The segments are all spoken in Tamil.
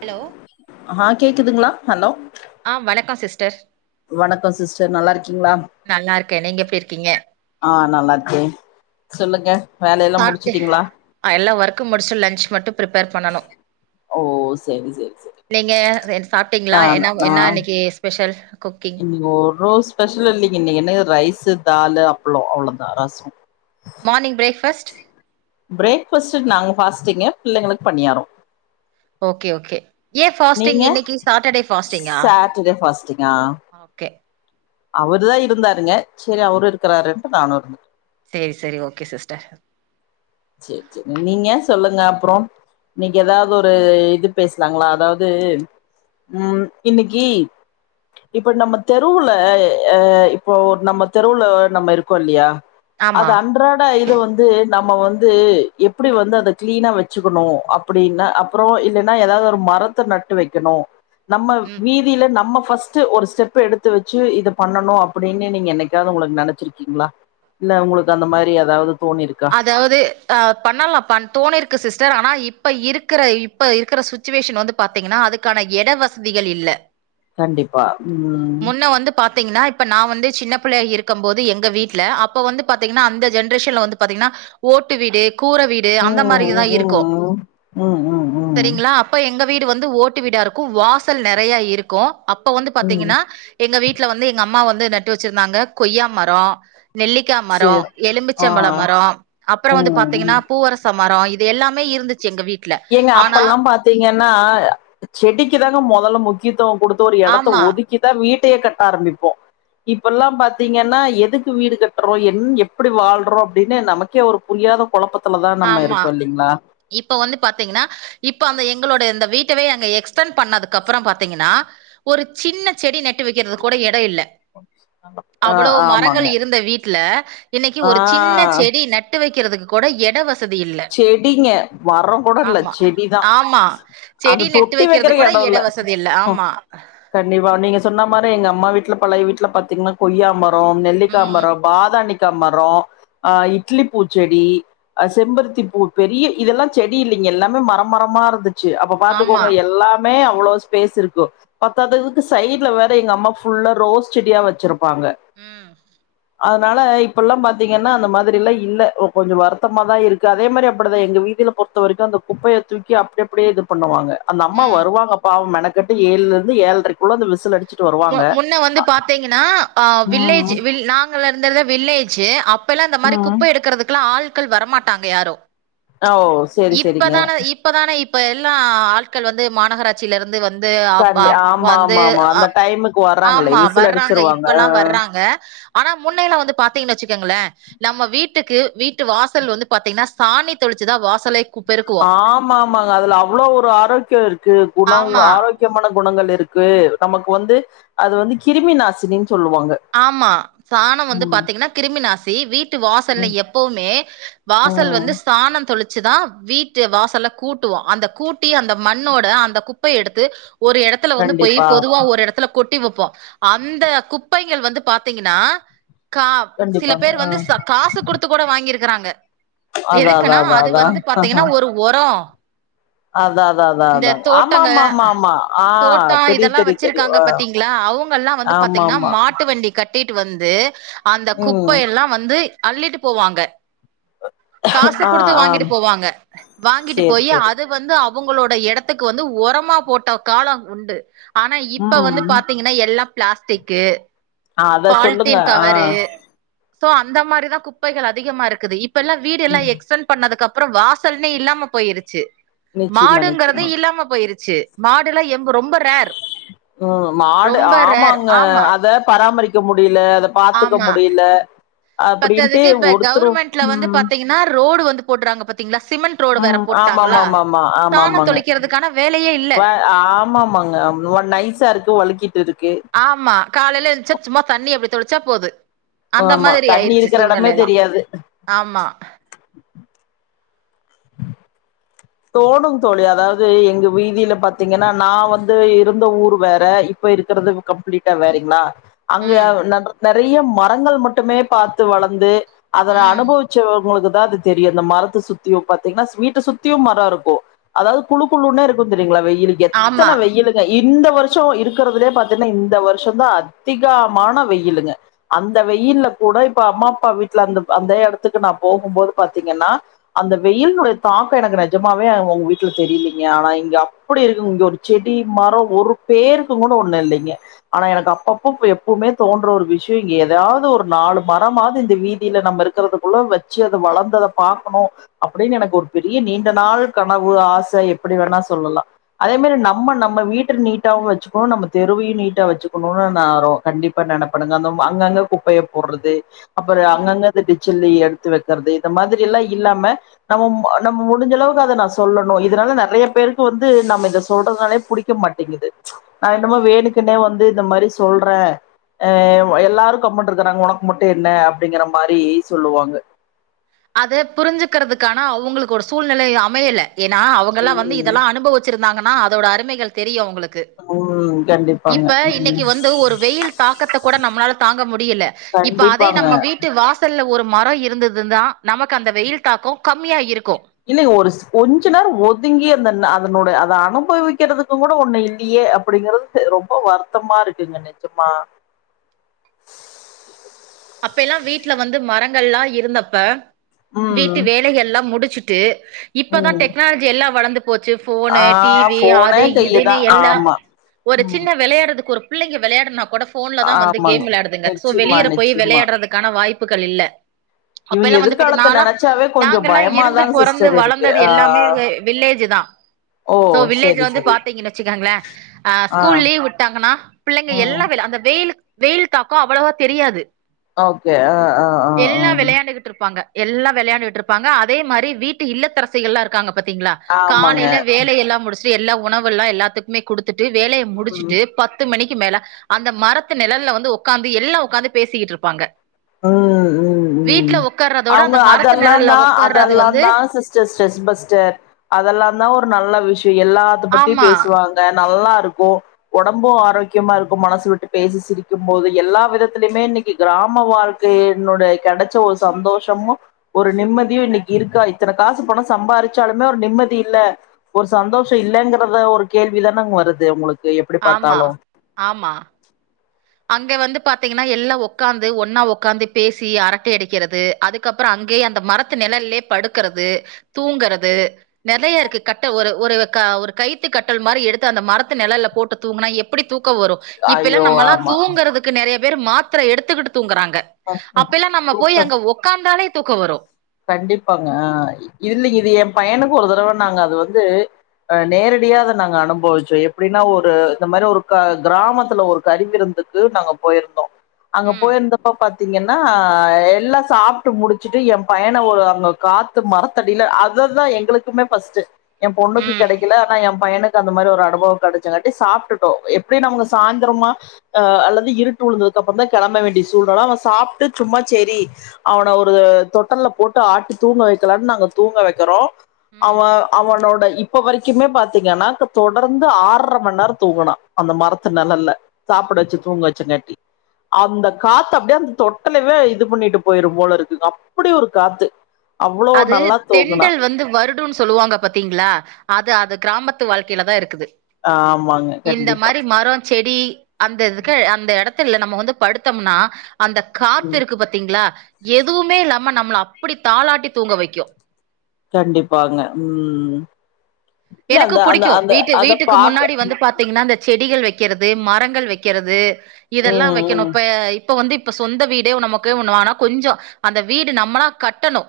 ஹலோ ஆ கேக்குதுங்ளா ஹலோ ஆ வணக்கோ சிஸ்டர் வணக்கோ சிஸ்டர் நல்லாருக்கிங்ளா நல்லா இருக்கே நீங்க எப்டி இருக்கீங்க ஆ நல்லார்க்கே சொல்லுங்க வேலையெல்லா சாப்ட்டே முடிச்சுட்டீங்களா அ எல்லா ஒர்க்க முடிச்டே லன்ச் மட்டு ப்ரிப்பேர் பண்ணனு ஓ செரி செரி செரி இல்லங்க சாப்டிங்ளா நான் என்னா என்னா இன்னைக்கு ஸ்பெஷல் குக்கிங் இங்க ஒரு ஸ்பெஷலு இல்லைங்க என்ன ரைஸு தாலு அப்ளோ அவ்ளோதா ரச மார்னி்ங் ப்ரேக்ஃபர்ஸ்ட் ப்ரேக்ஃபர்ஸ்ட் நாங்க ஃபாஸ்டிங்கு பிள்ளைங்களுக்கு பனியாரோ ஓகே ஓகே ஏ ஃபாஸ்டிங் நீங்க இன்னைக்கு சாட்டடே ஃபாஸ்ட்டிங்கா சாட்டர்டே ஃபாஸ்டிங்கா அ ஓகே அவருதா இருந்தாருங்க செரி அவரு இருக்கறாருனு நானு இருந்தே சேரி சேரி ஓகே சிஸ்டர் சேர் சேர் நீங்க சொல்லுங்க அப்ற இன்னைக்கு ஏதாவது ஒரு இது பேசுலாங்ளா அதாவது ம் இன்னிக்கி இப்ப நம்ம தெருவுல அ இப்போ நம்ம தெருவுல நம்ம இருக்கோ இல்லையா அது ஆமா அன்றாட இது வந்து நம்ம வந் து எப்டி வந்து அத க்ளீனா வச்சுக்கணு அப்டின்னு அப்ற இல்லன்னா ஏதாவது ஒரு மரத்த நட் டு வெக்கணு நம்ம ம் வீ தில நம்ம ஃபர்ஸ்ட்டு ஒரு ஸ்டெப் எடுத்து வச்சு இத பண்ணனு அப்டின்னு நீங்க என்னைக்காவது உங்களுக்கு நெனைச்சிருக்கிங்ளா இல்ல உங்களுக்கு அந்த மாரி ஏதாவது தோணிருக்கா அதாவது அ பண்ணலா ப தோணிருக்கு சிஸ்டர் ஆனா இப்ப இருக்கிற இப்ப இருக்கிற சுச் சுச்சுவேஷன் வந்து பாத்திங்கன்னா அதுக்கான எட வசதிகள் இல்ல கண்டிப்பா ம் பாத்திங்கன்னா இப்ப நா வந்து சின்ன பிள்ளையா இருக்கும் போது எங்க வீட்ல அப்ப வந்து பாத்திங்கன்னா அந்த ஜெனரேஷன்ல வந்து பாத்திங்னா ஓட்டு வீடு கூர வீடு அந்த ம், மாரிதா ம், இருக்கு ம். ம், ம், ம். சரிங்களா அப்ப எங்க வீடு வந்து ஓட்டு வீடா இருக் வாசல் நெறைய இருக்கு அப்ப வந்து ம். பாத்திங்கனா எங்க வீட்ல வந்து எங்க அம்மா வந்து நட்டு வச்சிருந்தாங்க கொய்யா மரோ நெல்லி க்கா மரோ சரி. ஆ. எலும்புச்சம்பழ மர அப்ற வந்து ம், பாத்திங்கன்னா ம். பூவரச மர இது எல்லாமே இருந்துச்சு எங்க வீட் ஏங்க அப்பல்லா பாத்திங்கன்னா செடிக்கு தாங்க மொதல்ல முக்கியத்துவ குடு ஒரு எடத்த ஆமா, ஒதுக்கிதா வீட்டையே கட்ட ஆரம்பிப்போ இப்பெல்லா பாத்திங்னா எதுக்கு வீடு கட்றோ என் எப்டி வாழ்றோ அப்டின்னு நமக்கே ஒரு புரியாத கொழப்பத்துலதா நம்ம ஆமா. இருக்கோ இல்லிங்ளா இப்ப வந்து பாத்திங்கன்னா இப்ப அந்த எங்களோட இந்த வீட்டவே அங்க எக்ஸ்டன் பண்ணதுக்கு அப்புற பாத்திங்கன்னா ஒரு சின்ன செடி நட்டு வக்கிறதுக்கு கூட எடோ இல்ல ஆமா அவ்ளோ மரங்கள் இருந்த வீட்ல இன்னைக்கு ஆ ஒரு சின்ன செடி நட் டு வைக்கிறதுக்கு கூட எடோ வசதி இல்ல செடிங்க மரம் கூடல்ல ஆமா செடிதா ஆமா செடி அத நெட்டு தொட்டி வைக்கிறது வைக்கற கூட எடோ எட இல்ல வசதி ஆமா கண்டிப்பா நீங்க சொன்னா மாரி எங்க அம்மா வீட்ல பழைய வீட்ல பாத்திங்னா கொய்யா மரம் நெல்லிக்கா ம் மரம் பாதா மரோ இட்லி பூச்செடி செம்பருத்தி பூ பெரிய இதெல்லா செடி இல்லைங்க எல்லாமே மரம்மரமா இருந்துச்சு அப்ப ஆமா பாத்துக்கோங்க எல்லா மே அவ்ளோ ஸ்பேஸ் இருக்கு பத்தாதுக்கு சைட்ல வேற எங்க அம்மா ஃபுல்லா ரோஸ் செடியா வச்சிருப் பாங்க ம் அதுனால இப்பெல்லா பாத்தீங்கன்னா அந்த மாதிரிலா இல்ல ஒ கொஞ்சோ வருத்தமா தா இருக்கு அதே மாதிரி அப்டிதா எங்க வீதியில பொறுத்தவரைக்கு அந்த குப்பைய தூக்கி அப்டி அப்டே இது பண்ணுவாங்க அந்த அம்மா ம் வருவாங்க அப் பாவோ மெனக்கட்டு ஏழு இருந்து ஏழ்ரைகுள்ள அந்த விசில் அடுச் முன்ன வந்து பாத்தீங்கனா ஆ வில்லேஜு ம், வி நாங்க இருந்தது வில்லேஜு அ பெல்லா இந்த மாரி ம். குப்ப எடுக்குறதுகெல்லா ஆள்கள் வரமாட்டாங்க யாரு ஓ! சரி, சரிங்க. இப்பதான இப் இப்பதான இப்ப எல்லா ஆள்கள் வந்து மாநகராட்சியில இருந்து வந்து அவ் கண்டி அ ஆமா, வந்து ஆமா, ஆமா. அ அந்த டைமுக்கு வர ஆமா வர்றாங்க இப்பெல்லா வர்றாங்க ஆனா முன்னெல்லா வந்து பாத்தீங்கனு வச்சுக்கங்ளே நம்ம வீட்டுக்கு வீட்டு வாசல் வந்து பாத்தீங்கனா சாணி தொளிச்சுதா வாசலே கு பெருக்குவோ ஆமா ஆமாங்க அதுல அவ்ளோ ஒரு ஆரோக்கியோ இருக்கு குணோ ஆமா ஆரோக் முக்கியமான குணங்கள் இருக்கு நமக்கு வந்து அது வந்து கிருமி நாசினினு சொல்லுவாங்க ஆமா சாணம் வந்து ம், பாத்தீங்னா கிருமி நாசி வீட்டு வாசல்ல ம், எப்பவுமே வாசல் ம். வந்து சாணோ தொளுச்சு தா வீட்டு வாசல கூட்டுவோ அந்த கூட்டி அந்த மண்ணோட அந்த குப்பைய எடுத்து ஒரு எடத் த்துல வந்து போய் கண்டிப்பா. பொதுவா ஒரு எடத்துல கொட்டி வப்போ அந்த குப்பைகள் வந்து பாத்தீங்கனா கா சில கண்டிப்பாங்க பேர் ஆ வந்து ச காசு குடுத்து கூட வாங்கிருக்குறாங்க அதா அதா எதுக்குன்னா அதா அது வந்து பாத்தீங்கனா ஒரு ஒரோ அத அத அதா அதா ஆமா ஆமா ஆமா ஆமா ஆ தெரி தெரி தெர் க்காங்க பத்தீங்ளா அவுங்கெல்லா வந்து பாத்தீங்கனா ஆமா மாட் ட்டு வண்டி கட்டிட்டு வந்து அந்த குப்ப ம் எல்லா வந்து அள்ளிட்டு போவாங்க காசு ஆ குடுத்து ஆ வாங்கிட்டு போவாங்க வாங்கிட்டு சேரி போயி சேரி அது வந்து அவுங்களோட எடத்துக்கு வந்து ஒரமா போட்ட காலோ உண்டு ஆனா இப்ப வந்து ம் பாத்தீங்க னா எல்லா பிளாஸ்டிக்கு அத சொல்லுங்க பால்த்தீன் ஆ கவரு சோ அந்த மாரிதா குப்பைகள் அதிகமா இருக்குது இப்பெல்லா வீடு எல்லா ம் எக்ஸ்பென் பண்ணதுக்கு அப்பறோ வாசல்னே இல்லாம போயிருச்சு நிச்சயமா மாடுங்கறதே நிச்சயமா இல்லாம போயிருச்சு மாடுல்லா எம் ரொம்ப ரேர் ரொம்ப ரேர் அ ஆமா அத பராமரிக்க முடியல அத பாத்துக்க ஆமா முடியல அப்டின்டு ஒருத்துரு ஆனா ரோடு வந்து போட்றாங்க பாத்தீங்ளா சிமெண் ட் ரோடு வேற ம் போட்டாங்களா ஆமாமாமாமா சாணோ ஆமாமாங்க தொளிக்கிறதுகான வேலயே இல்ல வ ஆமாமாங்க அவ்ளோவா நைஸா இருக்கு வழுக்கிட்டு இருக்கு ஆமா காலைல எழுஞ்சா சும்மா தண்ணி அப்டி தொளுச்சா போது அந்த ஆமா மாதிரி தண்ணி ஆயிருச்சு இருக்கிற எடமே சூழ்நெலையெல்லா தெரியாது ஆமா தோணுந்தோழி அதாவது எங்க வீதியில பாத்தீங்கனா நா வந்து இருந்த ஊர் வேற இப்ப இருக்றது கம்ப்ளீட்டா வேறிங்ளா அங்க ம் அ ப நெ நெறைய மரங்கள் மட்டுமே பாத்து வளந்து அதன ம் அனுபவுச்சவங்களுக்கு தா அது தெரியு அந்த மரத்த சுத்தியு பாத்தீங்கனா வீட்ட சுத் தியு மரோ இருக்கு அதாவது குழுக்குழுனேருக்கு தெரியுங்ளா வெயிலுக்கு ஆமா எத்தன வெயிலு இந்த வர்ஷோ இருக்கறதுலயே பாத்தீங்கனா இந்த வர்ஷோ தா அதிகாமான வெயிலுங்க அந்த வெயில்ல கூட இப்ப அம்மா அப்பா வீட்ல அந்த அந்த எடத்துக்கு நா போகும்போது பாத்தீங்கனா அந்த வெயில்னுடைய தாக் கோ எனக்கு நெஜமாவே அங் உங் வீட்ல தெரிலீங்க ஆனா இங்க அப்டி இருக்கு இங்க ஒரு செடி மரோ ஒரு பேருக்கு கூட ஒண்ணு இல்லிங்க ஆனா எனக்கு அப்பப்போ எப்பவுமே தோன்ற ஒரு விஷ்யோ எதாவது ஒரு நாலு மரமாவது இந்த வீதில நம்ம இருக் இறக்குறதுகுள்ள வச்சு அது வளந்தத பாக்கணு அப்டினு எனக்கு ஒரு பெரிய நீண்ட நாள் கனவு ஆச எப்டி வேணா சொல்லலா அதே மாரி நம்ம நம்ம வீட்ட நீட்டாவு வச்சுக்கணு நம்ம தெருவையு நீட்டா வச்சுக்கனுன்னு நா ரொ கண்டிப் ப்ப நெனப்பனுங்க அந்த அங்கங்க குப்பைய போட்றது அப்றோ ம் அங்கங்க த டிச்சல்லி எடுத்து வக்கற்து இந்த மாதிரியெல்லா இல்லாம நம்ம நம்ம முடிஞ்சளவுக்கு அத நா சொல்லணு இதுனால நெறையா பேருக்கு வந்து நம்ம இத சொல்றதுனாலே புடிக்க மாட்டேங்குது நா என்னமோ வேணுக்குனே வந்து இந்த மாரி சொல்றே அ எல்லாரு கம்முன்ட் இருக்குறாங்க ஒனக்கு மட்டு என்ன அப்டிங்கிற மாரி சொல்லுவாங்க அத புரிஞ்சுக்குறதுக்கான அவுங்களுக்கு ஒரு சூழ்நிலை அமையல ஏனா அவுங்களா வந்து ம். இதெல்லா அனுபவுச் சிருந்தாங்கனா அதோட அருமைகள் தெரியு அவுங்களுக்கு ம் கண்டிப்பாங்க இப்ப ம். இன்னக்கி வந்து ஒரு வெயில் தாக்கத்த கூட நம்மளால தாங்க முடியல இப்ப அதே கண்டிப்பாங்க நம்ம வீட்டு வாஸ் சல்ல ஒரு மரோ இருந்தது தா நமக்கு அந்த வெயில் தாக்கோ கம்மியா இருக்கு இல்லங்க ஒருஸ் கொஞ்ச நேர ஒதுங்கி அந்தன்ன அதனோட அத அனுபவிக்கிறதுக்கு கூட ஒண்ணு இல்லியே அப் அப்டிங்கிறது ரொம்ப வருத்தமா இருக்குங்க நிஜமா அப்ப எல்லா வீட்ல வந்து மரங்கல்லா இருந்தப்ப ம் வீட்டு வேலையெல்லா முடிச்சுட்டு இப்பதா ம் டெக்னாலஜி எல்லா வளந்துப் போச்சு ஆ ஃபோனு டிவி போனே அது இதுனு கையதான் எல்லா ஆமா ஒரு ம் சின்ன வெளையாட்றதுக்கு ஒருப் புள்ளைங்க வெளையாடுனா கூட ஃபோன்ல தா வந்து ஆமாங்க கேம் வெளையாடுதுங்க சோ நிச்சயமா வெளியறப் போய் நிச்சயமா வெளையாட்றதுக்கான வாய்ப்புகள் இல்ல அப்ப இவங்க எல்லா வந்து பாத்தீங் எதிர்காலத்த நாலா நெனச்சாவே கொஞ்சோ நாங்க எல்லா இருந்து பயமாதாங்க பொறந்து சிஸ்டர் இருக்கு வளந்தது ஆ எல்லாமே வெ வில்லேஜு தா ஓ சோ வில்லேஜ் செரி வந்து செரி பாத்தீங்கன் வச்சுக்கங்ளே அ ஆ ஸ்கூல் லீவ் விட்டாங்கனா பிள்ளைங்க ம் எல்லாம் வே அந்த வெயிலு வெயில் தாக்கோ அவ்வளவா தெரியாது ஓகே ஆ ஆ அ எல்லா வெளையாண்டுக்கிட்ருப்பாங்க எல்லா வெளையாண்டுக்கிட்ருப்பாங்க அதே மாரி வீட்டு இல்லத்தரசிகல்லா இருக்காங்க பாத்தீங்ளா ஆமாங்க காலையில வேலையெல்லா முடிச்சுட்டு எல்லா உணவு எல்லா எல்லாத்துக்குமே குடுத்துட்டு வேலைய ம் முடிச்சுட்டு பத்து மணிக்கு மேல அந்த மரத்து நிழல்ல வந்து உக்காந்து எல்லா உக்காந்து பேசிக்கிட்ருப்பாங்க உக்கார்றதோட அவுங்க அந்த மரத்து அதல்லா நிழல்ல தா உக்கார்றது அதல்லா வந்து தா சிஸ் ஸ்டர் ஸ்ட்ரெஸ் பஸ்டர் அதெல்லா தா ஒரு நல்ல விஷ்யோ எல்லாத்த பத்தியு ஆமா பேசுவாங் ங்க நல்லாருக்கு ஒடம்பு ஆரோக்கியமாருக்கு மனசு விட்டு பேசி சிரிக்கு போது எல்லா விதத்துலயுமே இன்னக்கி க்ராம வாழ்க் க்கு என்னுடைய கெடச்ச ஒரு சந்தோஷமு ஒரு நிம்மதியு இன்னிக்கி இருக்கா இத்தன காசு பணோ சம்பாரிச்சாலுமே ஒரு நிம்மதி இல்ல ஒரு சந்தோஷோ இல்லேங்கிறத ஒரு கேள்விதானங் வருது உங்களுக் ஆமா ஆமா அங்க வந்து பாத்தீங்கன்னா எல்லா ஒக்காந்து ஒன்னா ஒக்காந்து பேசி அரட்ட அடிக்கிறது அதுக் கப்பறோ அங்கேயே அந்த மரத்து நெழல்லயே படுக்குறது தூங்குறது நெறையா இருக்கு கட்ட ஒரு ஒரு க ஒரு கைத்து கட்டல் மாரி எடுத்து அந்த மரத்து நெழல்ல போட்டு தூங்குனா எப் எப்டி தூக்கோ வரு இப்பெல்லா ஐயோ நம்மலா ஆமா க்குறதுக்கு நெறையா பேர் மாத்தர எடுத்துக்குட்டு தூங்குறாங்க அப்பெல்லா நம்ம தூக்க போய் அங்க ஒக் க்காந்தாலே தூக்கோ வரு கண்டிப்பாங்க ஆ இல்லிங்க இது ஏ பையனுக்கு ஒரு தடவ நாங்க அது வந்து ஆ நேரடியா அத நாங்க அனுபவிச்சோ எப்டின்னா ஒரு இந்த மாரி ஒரு க க்ராமத்துல ஒரு கரி விருந்து து நாங்க போயிருந்தோ அங்க ம், போயிருந்தப்ப பாத்தீங்கன்னா எல்லா சாப்ட்டு முடிச்சுட்டு ஏ பயண ஒரு அங்க காத்து மரத்தடியில அதுதா எங்களுக்குமே ஃபஸ்ட்டு ஏ பொண்ணுக்கு ம், கெடைக்கல ஆனா ஏ பையனுக்கு அந் அந்த மாரி ஒரு அனுபவோ கெடச்சங்காட்டி சாப்ட்டுட்டோ எப்டி நமக்கு சாயினந்த ரோறமா அ அல்லது இருட்டு உழுந்ததுகப்பறந்தா கெளம்ப வேண்டிய சூழ்நல அவே சாப்ட்டு சும்மா செரி அவன ஒரு தொட்டல்ல போட்டு ஆட்டி தூங்க வக்கலான்னு நாங்க தூங்க வெக்கிறோ ம். அவன் அவனோட இப்ப வரைக்குமே பாத்தீங்கன்னா தொ தொடர்ந்து ஆர்ற மண்நேரோ தூங்குனா அந்த மரத்து நெழல்ல சாப்ட வச்சு தூங்க வச்சுங்காட்டி அந்த காத்து அப்டியே அந்த தொட்டலவே இது பண்ணிட்டு போயிரும் போல இருக்குங்க அப் ப்டி ஒரு காத்து அவ்ளோ அது நல்லா தூங்குனா தென்றல் வந்து வருடுன் சொல்லுவாங்க பாத்தீங்களா அது அது கிராமத்து வாழ்க்கைலதா இருக்குது ஆமாங்க கண்டிப்பா மரொ செடி அந்த இதுக்கு அந்த எடத்துல நம்ம வந்து படுத்தொம்னா அந்த ம் காத்துருக்கு பாத்தீங்களா எதுவுமே இல்லாம நம்மள அப்டி தாலாட்டி தூங்க வைக்கு கண்டிப்பாங்க ம் இல்ல எனக்கு அந்த அந்த அந்த அத பாக்க தீங்கன்னா இந்த செடிகள் வெக்கறது மரங்கள் வெக்கறது ம் இதெல்லா வெக்கணு ம் ப இப்ப வந்து இப்ப சொந்த வீடே நமக்கு ஒன்னு வாங்னா கொஞ்சோ அந்த வீடு நம்மளா கட்டணு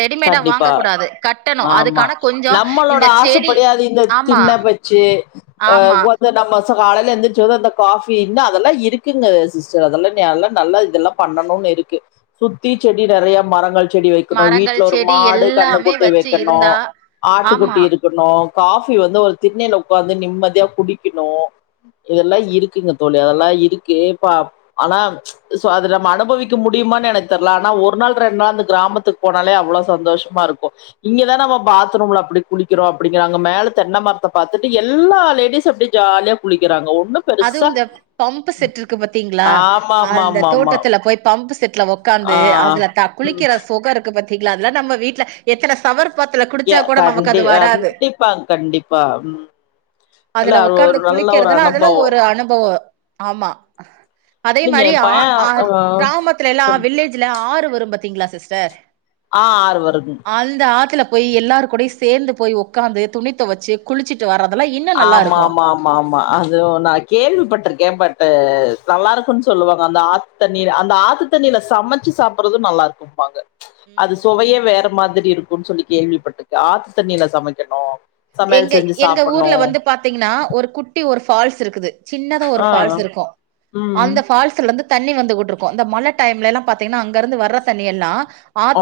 ரெடிமேடா வாங்க கண்டிப்பா கூடாது கட்டணு அதுக்கான கொஞ்சோ இந்த செடி கது இந்த ஆமா திண்ண வச்சு ஆ ஆமா ஒ இந்த நம்ம ச காலைல எந்திரிச்சோன அந்த காஃபின்னா அதெல்லா இருக்குங்க சிஸ்டர் அதெல்லா நைலா நல்ல இதெல்லா பண்ணணுன் இருக்கு சுத்தி செடி நெறைய மரங்கள் செடி வைக்கணு வீட் மரங்கள் ஒரு செடி மாடு கன்னு எல்லாமே குட்டி வச்சு வெக்கணு இருந்தா ஆட்டு ஆமா குட்டி இருக் க்குனு காஃபி வந்து ஒரு திண்ணைல ஒக்காந்து நிம்மதியா குடிக்குணு இதெல்லா இருக்குங்க தோழி அதெல்லா இருக்கு இப்ப அப் ஆனா சோ அது நம்ம அனுபவிக்க முடியமானு எனக்கு தெர்ல ஆனா ஒரு நாள் ரெண்டு நாள் அந்த கிராமத்துக்கு போன னாலே அவ்ளோ சந்தோஷமாருக்கு இங்கதா நம்ம பாத்ரூம்ல அப்டி குளிக்கிறோ அப்டிங்கராங்க மேல தென்ன மரத்த பாத்துட்டு எல்லா லேடிஸு அப்டி ஜாலியா குளிக்கறாங்க ஒன்னும் அதுவு இந்த பம்பு செட் ருக்கு பாத்திங்களா அந்த ஆமாமாமாமா தோட்டத்துல போய் பம்பு செட்ல ஒக் ஆ காந்து அதுல தா ம் குளிக்கிற சொகொ இருக்கு பாத்திங்களா அதுலா நம்ம வீட்ல எத்தன சவர் ஃபாத்ல எ குடிச்சா கூட நமக்கு கண்டி அது வராது கண்டிப்பாங் கண்டிப்பா ம் இல்ல அதுல அது ஒக்காந்து ஒரு நல்ல ஒரு குளிக்கறதலா அதெல்லா அனுபவோ ஒரு அனுபவொ ஆமா அதே இல்லைங்க மாரி எ ஆ பைய ஆ கிராமத்துலெல்லா சொல் வில்லேஜ்ல ஆறு வரும் பாத்தீங்களா சிஸ்டர் ஆ ஆறு வருதுங் அந்த ஆத்துல போய் எல்லாரு கூடையு சேந்து போய் ஒக்காந்து துணி தொவச்சு குளிச்சு ட்டு வர்றதுல்லா இப் ஆமாமாம் மாமா அது நா கேள்விப்பட்டிருக்கே பட்டு நல்லா இருக்குன் சொல்லுவாங்க அந்த ஆத் தண்ணீரு அந்த ஆத்து தண்ணில சமைச்சு சாப்படுறது நல்லா இருக்கும்பாங்க அது சுவையே வேற மாதிரி இருக்குன்னு சொல்லி கேள்விப்பட்டிருக்கே ஆத்து தண்ணில சமைக்கணு சமையல் எங்க செஞ்சு எங்க சாப்பிடணு. ஊர்ல வந்து பாத்தீங்கன்னா ஒரு குட்டி ஒரு ஃபால்ஸ் இருக்குது சின்னதா ஒரு ஆ ஃபால்ஸ் இருக்கு ம் அந்த ஃபால்ஸ்லந்து தண்ணி வந்துக்குட்டுருக்கு இந்த மழ டைம்லல்லா பாத்தீங்ன்னா அங்க இருந்து வர்ற தண்ணி எல்லா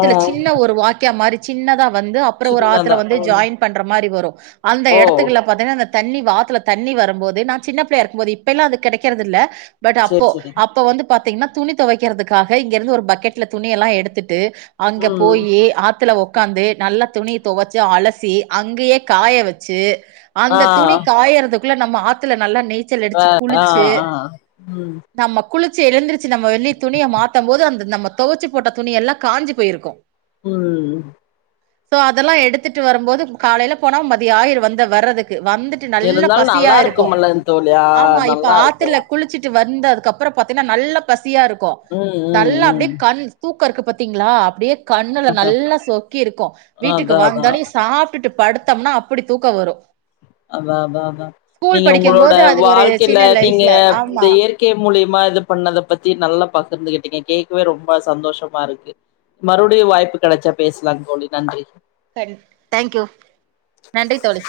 ஓ சின்ன ஒரு வாக்கியா மாரி சின்னதா வந்து அப்பறோ ஒரு ஆத்துல சின்னதா வந்து ம் ஜாயின் பண்ற மாரி வரு அந்த ஓ எடத்துக்குள பாத்தென்னா அந்த தண்ணி வாத்துல தண்ணி வரும் போதே நா சின்னப் புள்ளயா இருக்கும்போது இப்ப எல்லா அது கெடைக்கிறதுல்ல பட் சரி அப்போ சரிங்க. அப்போ வந்து பாத்தீங்ன்னா துணி தொவைக்கிறதுக்காக இங்க இருந்து ஒரு பக்கெட்ல துணி எல்லா எடுத்துட்டு அங்க ம் போயி ஆத்துல உக்காந்து நல்ல துணி தொவச்சு அலசி அங்கேயே காய வச்சு ஆ அந்த துணி காயறதுக்குள்ள நம்ம ஆத்துல நல்லா நீ ச்சலடிச்சு ஆ குளிச்சு ஆ ம் நம்ம குளிச்சு எழுந்திருச்சு நம்ம வெளி துணிய மாத்தம் போது அந்த நம்ம தொவச்சு போட்ட துணி எல்லா காஞ்சி போயிருக்கு ம் சோ அதெல்லா எடுத்துட்டு வரம்போது காலையில போனா மதிய ஆயிரு வந்த வர்றதுக்கு வந்துட் ட்டு நல்ல இருந்தாலு பசியா நல்லா இருக்கு இருக்கும்ல தோழி ஆ ஆமா இப்ப நல்லா இருக்கு. ஆத்துல குளிச்சிட்டு வந்து அதுக்கப்பறோ பாத்தீகன்னா நல்லா பசியாருக்கு ம் ம் நல்லா ம் அப்டியே கண் தூக்கருக்கு பாத்தீங்களா அப்டியே கண்ணுல நல்லா சொக்கி இருக்கு வீட்டுக்கு அதா அதா வந்தோனே சாப் டுட்டு படுத்தம்னா அப்டி தூக்கோ வரு அதா அதா அதா ஸ்கூல் நீங்க படிக்கும் உங்களோட போது அது ஒரு வாழ்க்கையில சின்ன நீங்க லைஃப்ல இந்த ஆமா இயற் க்கே மூலியமா இத பண்ணதப் பத்தி நல்லா பகிர்ந்துக்கிட்டிங்க கேக்வே ரொம்ப சந்தோஷமா இருக்கு மறுவுடியு வாய்ப்பு கெடச்சா பேசலா தோழி நன்றி தேங்க்யூ நன்றி தோழி